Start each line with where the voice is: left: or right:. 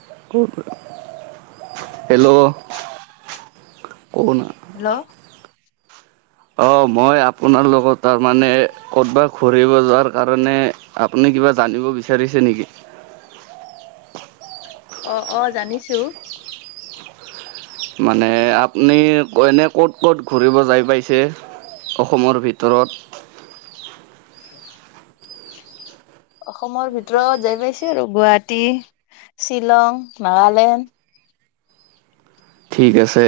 right: [unintelligible] Hello, hello অ মই আপোনাৰ লগত তাৰ মানে ক'ৰবাত ফুৰিব যোৱাৰ কাৰণে আপুনি কিবা জানিব বিচাৰিছে নেকি?
left: অ অ জানিছো।
right: মানে আপুনি এনে ক'ত ক'ত ঘূৰিব যাই পাইছে অসমৰ ভিত ভিতৰত?
left: [unintelligible] অসমৰ ভিতৰত যাই পাইছো আৰু গুৱাহাটী শ্বিলং নাগালেণ্ড।
right: ঠিক আছে।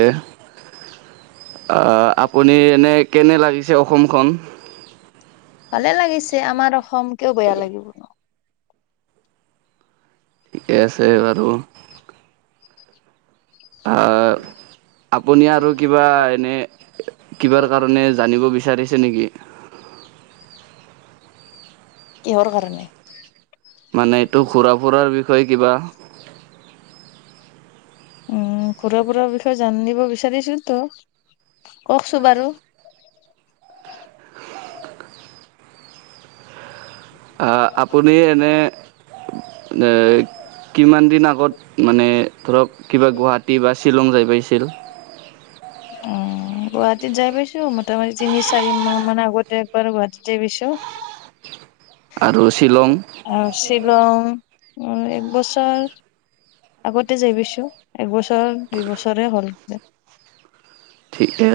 right: অ আপুনি এনে কেনে লাগিছে অসমখন?
left: ভালে লাগিছে আমাৰ অসম কিয় বেয়া লাগিব। ন
right: ঠিকে আছে বাৰু।
left: অ'।
right: আপুনি আৰু কিবা এনেই কিবাৰ কাৰণে জানিব বিচাৰিছে নেকি?
left: কিহৰ কাৰণে
right: মানে এইটো ঘুৰা ফুৰাৰ বিষয়ে কিবা।
left: উম ঘূৰা-ফুৰা বিষয়ে জানিব বিচাৰিছো টো কওকচোন বাৰু।
right: আ আপুনি এনে। কিমান দিন আগত মানে ধৰক কিবা গুৱাহাটী বা শ্বিলং যাই পাইছিল?
left: অ। গুৱাহাটীত যাই পাইছোঁ মোটামুটি তিনি চাৰি মাহ মান আগতে একবাৰ গুৱাহাটীত যায় পাইছোঁ।
right: আৰু শ্বিলং।
left: আৰু শ্বিলং উ এক বছৰ। আগতে যায় পাইছোঁ একবছৰ দুই বছৰে হ'ল।
right: ঠিকে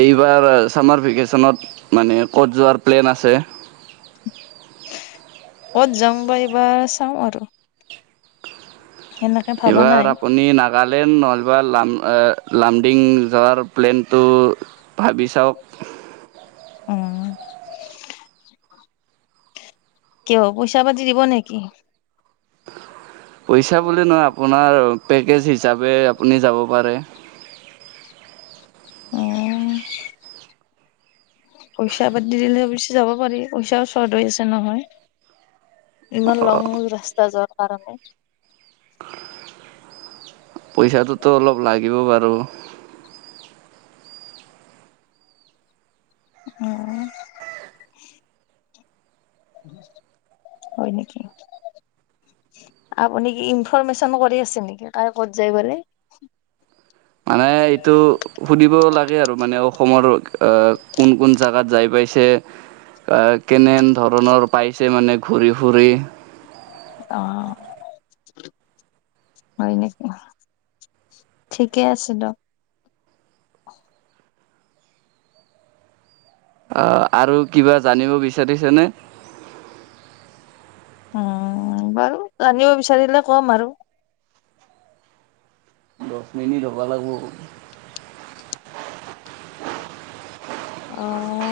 right: এইবাৰ ছামাৰ ভেকেশ্যনত মানে ক'ত যোৱাৰ প্লেন আছে?
left: অত যংগ এইবাৰ চাম আৰু। সেনেকে ভাবা নাই
right: এইবাৰ আপুনি না। নলবা লাম লামডিং যোৱাৰ প্লেনটো ভাবি চাওঁক।
left: অ। কিয় পইচা পাতি দিব নেকি?।
right: পইচা বুলি নহয় আপোনাৰ পেকেজ হিচাপে আপুনি যাব পাৰে।
left: উম
right: [inaudible]
left: পইচা পাতি দিলে বেছি যাব পাৰি পইচাও চৰ্ট হৈ আছে নহয়। ইমান লং ৰাস্তা যোৱাৰ কাৰণে।
right: পইচাটোতো অলপ লাগিব বাৰু।
left: উম। হয় নেকি? আপুনি কি ইনফৰৰ্মেশ্যনো কৰি আছে নেকি কাই ক'ত যায় বোলে?
right: মানে এইটো সুধিব লাগে আৰু মানে অসমৰ কোন কোন জাগাত যাই পাইছে? কেনে ধৰণৰ পাইছে মানে ঘূৰি ফুৰি?
left: অ। হয় নেকি ঠিকে আছে দ।
right: অ আৰু কিবা জানিব বিচাৰিছে নে?
left: উম বাৰু জানিব বিচাৰিলে কম আৰু।
right: দহ মিনিট হ'ব লাগিব।
left: অ।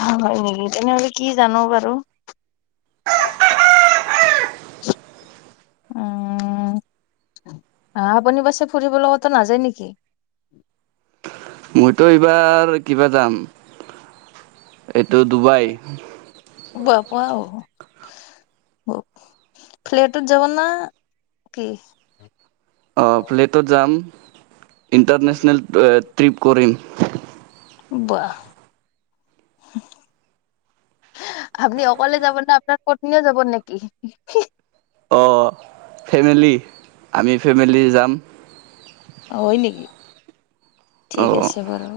left: হয় নেকি তেনেহলে কি জানো বাৰু?
right: উ।
left: আপুনি বাছে ফুৰিব কতো নাযায় নেকি?
right: মইতো এইবাৰ কিবা যাম এইটো ডুবাই।
left: বাপ আহ। উম ফ্লেটত যাব ন কি?
right: অ ফ্লেটত যাম ইণ্টাৰনেশ্যনেল অ ট্ৰিপ কৰিম।
left: বাহ [inaudible] আপুনি অকলে যাব না আপোনাৰ পত্নীও যাব নেকি?
right: অঁ ফেমিলি আমি ফেমিলি যাম।
left: হয় নেকি?
right: অ
left: ঠিক আছে বাৰু।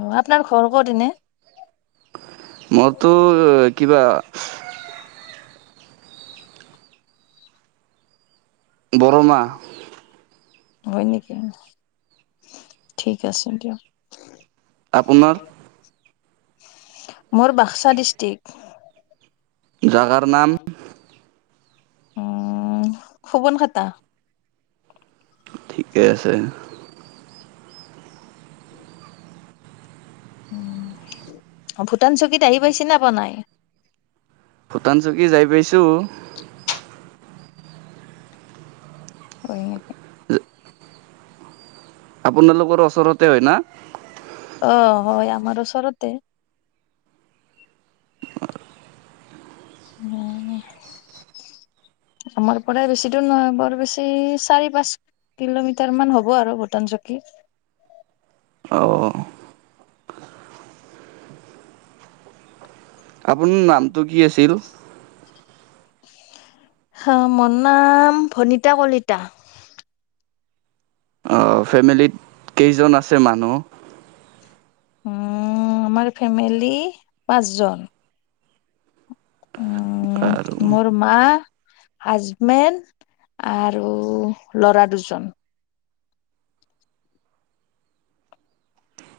left: অ আপোনাৰ ঘৰ ক'ত এনে?
right: মইতো কিবা বৰমা।
left: হয় নেকি? ঠিক আছে দিয়ক।
right: আপোনাৰ
left: [inaudible] মোৰ বাক্সা ডিষ্ট্ৰিকট।
right: জাগাৰ নাম?
left: উম খবন খাতা।
right: ঠিকে আছে।
left: ভূটান চকীত আহি পাইছে নে পোৱা নাই?
right: ভূটান চকী যাই পাইছোঁ।
left: অ [inaudible]
right: আপোনালোকৰ ওচৰতে হয় না?
left: অ হয় আমাৰ ওচৰতে। [inaudible] আমাৰ পৰা বেছি দূৰ নহয় বৰ বেছি চাৰি পাঁচ কিলোমিটাৰ মান হ'ব আৰু ভূটান চকী।
right: অঁ আপোনি নামটো কি আছিল?
left: হ মোৰ নাম ভনিতা কলিতা।
right: অঁ ফেমিলীত কেইজন আছে মানুহ?
left: অঁ আমাৰ ফেমিলি পাঁচজন। উম
right: আৰু
left: মোৰ মা হাজবেণ্ড আৰু ল'ৰা দুজন।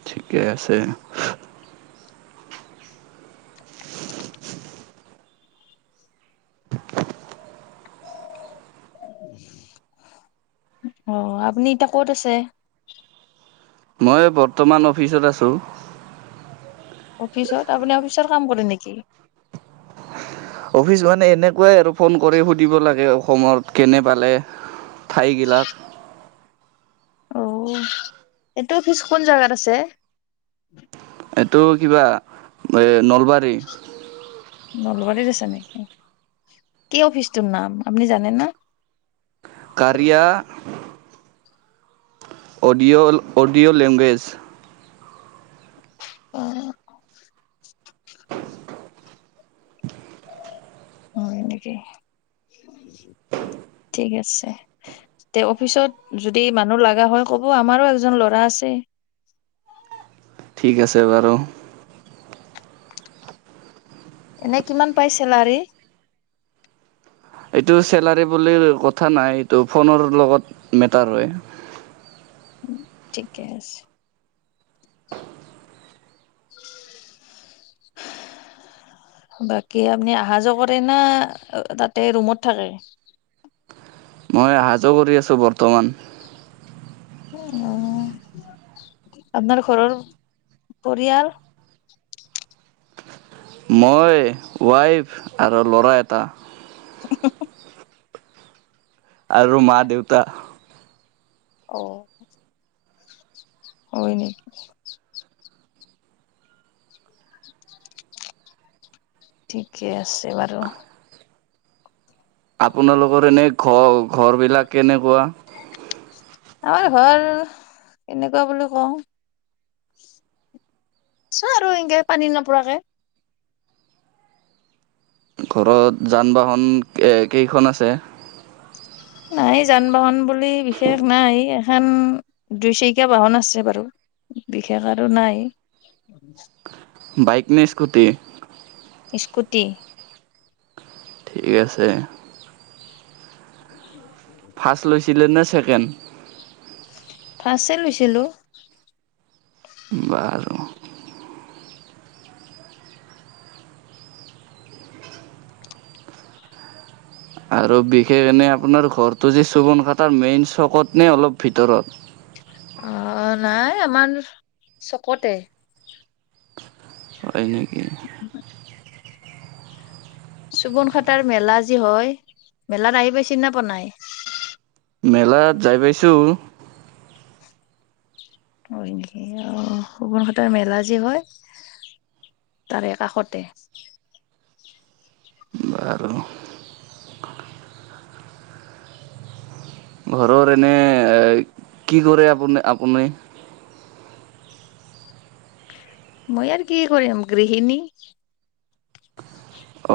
right: ঠিকে আছে।
left: [inaudible] অ আপুনি এতিয়া ক'ত আছে?
right: মই বৰ্তমান অফিচত আছোঁ।
left: অফিচত? আপুনি অফিচৰ কাম কৰে নেকি?
right: অফিচ মানে এনেকুৱাই আৰু ফোন কৰি সুধিব লাগে অসমত কেনে পালে ঠাইগিলাক।
left: অও। এইটো অফিছ কোন জাগাত আছে?
right: এইটো কিবা এ নলবাৰী।
left: নলবাৰীত আছে নেকি? কি অফিচটোৰ নাম আপুনি জানে না?
right: কাৰয়া অডিঅ' অডিঅ' লেংগুৱেজ।
left: অ [inaudible] হয় নেকি? ঠিক আছে। তে অফিচত যদি মানুহ লগা হয় ক'ব আমাৰো এজন ল'ৰা আছে।
right: ঠিক আছে বাৰু।
left: এনে কিমান পাই চেলাৰী?
right: এইটো চেলাৰী বুলি কথা নাই, এইটো ফোনৰ লগত মেটাৰ হয়।
left: [inaudible] ঠিকে আছে।
right: [inaudible]
left: বাকী আপুনি অহা যোৱা কৰে না তাতে ৰুমত থাকে।
right: মই অহা যোৱা কৰি আছো বৰ্তমান।
left: উ আপোনাৰ ঘৰৰ পৰিয়াল।
right: মই ৱাইফ আৰু ল'ৰা এটা,
left: [unintelligible]
right: আৰু মা দেউতা,
left: অ হয় নেকি। ঠিকে আছে বাৰু
right: আপোনালোকৰ এনেই ঘৰ ঘৰবিলাক কেনেকুৱা।
left: আমাৰ ঘৰ কেনেকুৱা বুলি কওঁ, ছো আৰু এনেকে পানী নপৰাকে।
right: ঘৰত যান বাহন কেইখন আছে।
left: নাই যান বাহন বুলি বিশেষ নাই এখন, দুই চাৰকীয়া বাহন আছে বাৰু বিশেষ আৰু নাই।
right: বাইক নে স্কুটি,
left: স্কুটি,
right: ঠিক আছে।
left: [unintelligible]
right: ফাৰ্ষ্ট লৈছিলে নে ছেকেণ্ড,
left: ফাৰ্ষ্ট চে লৈছিলোঁ।
right: বাৰু আৰু বিশেষ এনে আপোনাৰ ঘৰটো যে চুবন কাটাৰ মেইন চকত নে অলপ ভিতৰত।
left: অ নাই আমাৰ চকতে,
right: হয় নেকি
left: [unintelligible] চুবন খাটাৰ মেলা যি হয় মেলাত আহি পাই চিনা পনাই।
right: মেলাত যাই পাইছোঁ।
left: ক সগুন ঘাটৰ মেলা যি হয়। তাৰে কাষতে।
right: আৰু ঘৰৰ এনে কি কৰে আপ আপুনি।
left: মই আৰু কি কৰিম গৃহিণী,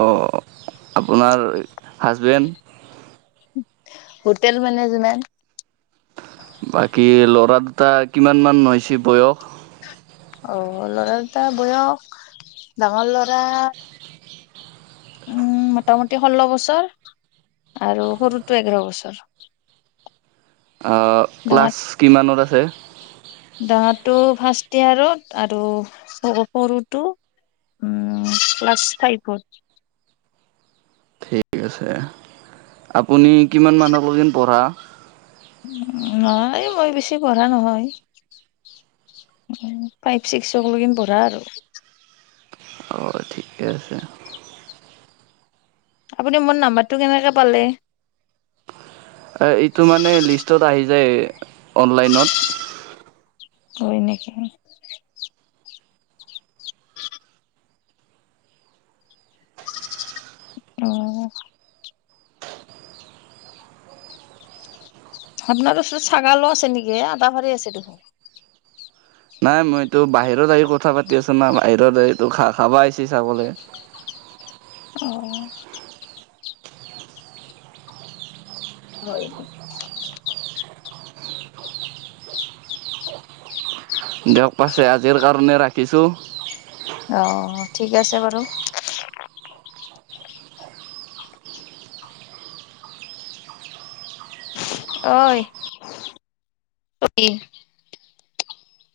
right: অঁ আপোনাৰ হাজবেণ্ড,
left: হোটেল মেনেজমেণ্ট,
right: বাকী ল'ৰা দুটা কিমান মান হৈছে বয়স।
left: অ ল'ৰা দুটা বয়স ডাঙৰ ল'ৰা, উম মোটামুটি ষোল্ল বছৰ আৰু সৰুটো এঘাৰ বছৰ।
right: আহ
left: হয়।
right: ক্লাছ কিমানত আছে।
left: ডাঙটো ফাৰ্ষ্ট ইয়াৰত আৰু সৰুতটো উম ক্লাছ ফাইবত।
right: ঠিক আছে আপুনি কিমান মানলৈ যেন পঢ়া,
left: নাই মই বেছি পঢ়া নহয়। ফাইভ ছিক্সক লেকে পঢ়া আৰু
right: অ ঠিকে আছে।
left: আপুনি মোৰ নাম্বাৰটো কেনেকে পালে।
right: এইটো মানে লিষ্টত আহি যায় অনলাইনত।
left: হয় নেকি? অ। আপোনাৰ ওপৰত ছাগালো আছে নেকি এ আটা ভাৰী আছে দেখোন?
right: নাই মইতো বাহিৰত আহি কথা পাতি আছো না বাহিৰত আহ তো খা খাবা আহিছি চাবলৈ।
left: অ। হয়।
right: দিয়ক পাছে আজিৰ কাৰণে ৰাখিছোঁ।
left: অ ঠিক আছে বাৰু। [inaudible] অই, অই